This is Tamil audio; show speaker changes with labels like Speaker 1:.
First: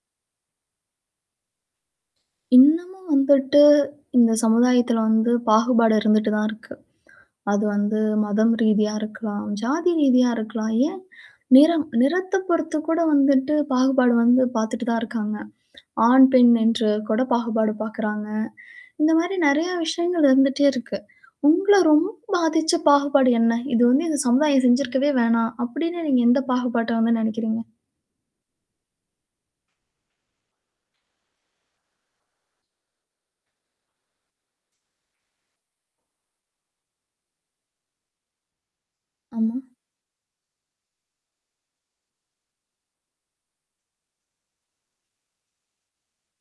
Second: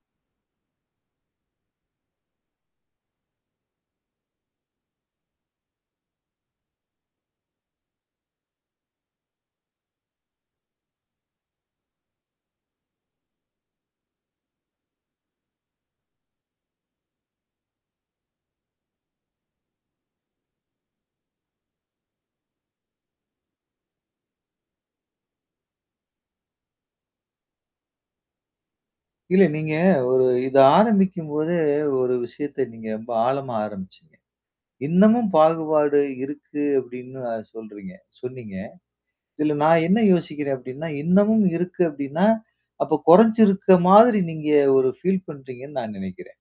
Speaker 1: இன்னமும் வந்துட்டு, இந்த சமுதாயத்தில வந்து, பாகுபாடு இருந்துட்டு தான் இருக்கு. அது வந்து, மதம் ரீதியா இருக்கலாம், ஜாதி ரீதியா இருக்கலாம். ஏன்? நிறம் நிறத்தைப் பொறுத்து கூட வந்துட்டு பாகுபாடு வந்து பாத்துட்டு தான் இருக்காங்க. ஆண், பெண் என்று கூட பாகுபாடு பாக்குறாங்க. இந்த மாரி நிறைய விஷயங்கள் இருந்துட்டே இருக்கு. உங்கள ரொம்ப பாதிச்ச பாகுபாடு என்ன? "இத வந்து இந்த சமுதாயம் செஞ்சிருக்கவே வேணாம்!" அப்படின்னு, நீங்க எந்த பாகுபாட்டை வந்து நினைக்கிறீங்க?
Speaker 2: இல்ல. நீங்க ஒரு இதை ஆரம்பிக்கும் போதே, ஒரு விஷயத்த நீங்க ரொம்ப ஆழமா ஆரம்ப்ச்சீங்க. இன்னமும் பாகுபாடு இருக்கு அப்படின்னு சொல்றீங்க சொன்னீங்க. இதில
Speaker 1: ஆமா.
Speaker 2: நான் என்ன யோசிக்கிறேன்? அப்படின்னா, இன்னமும் இருக்கு அப்படின்னா, அப்போ கொறைஞ்சிருக்க மாதிரி, நீங்க ஒரு ஃபீல் பண்றீங்கன்னு நான் நெனைக்கிறேன்.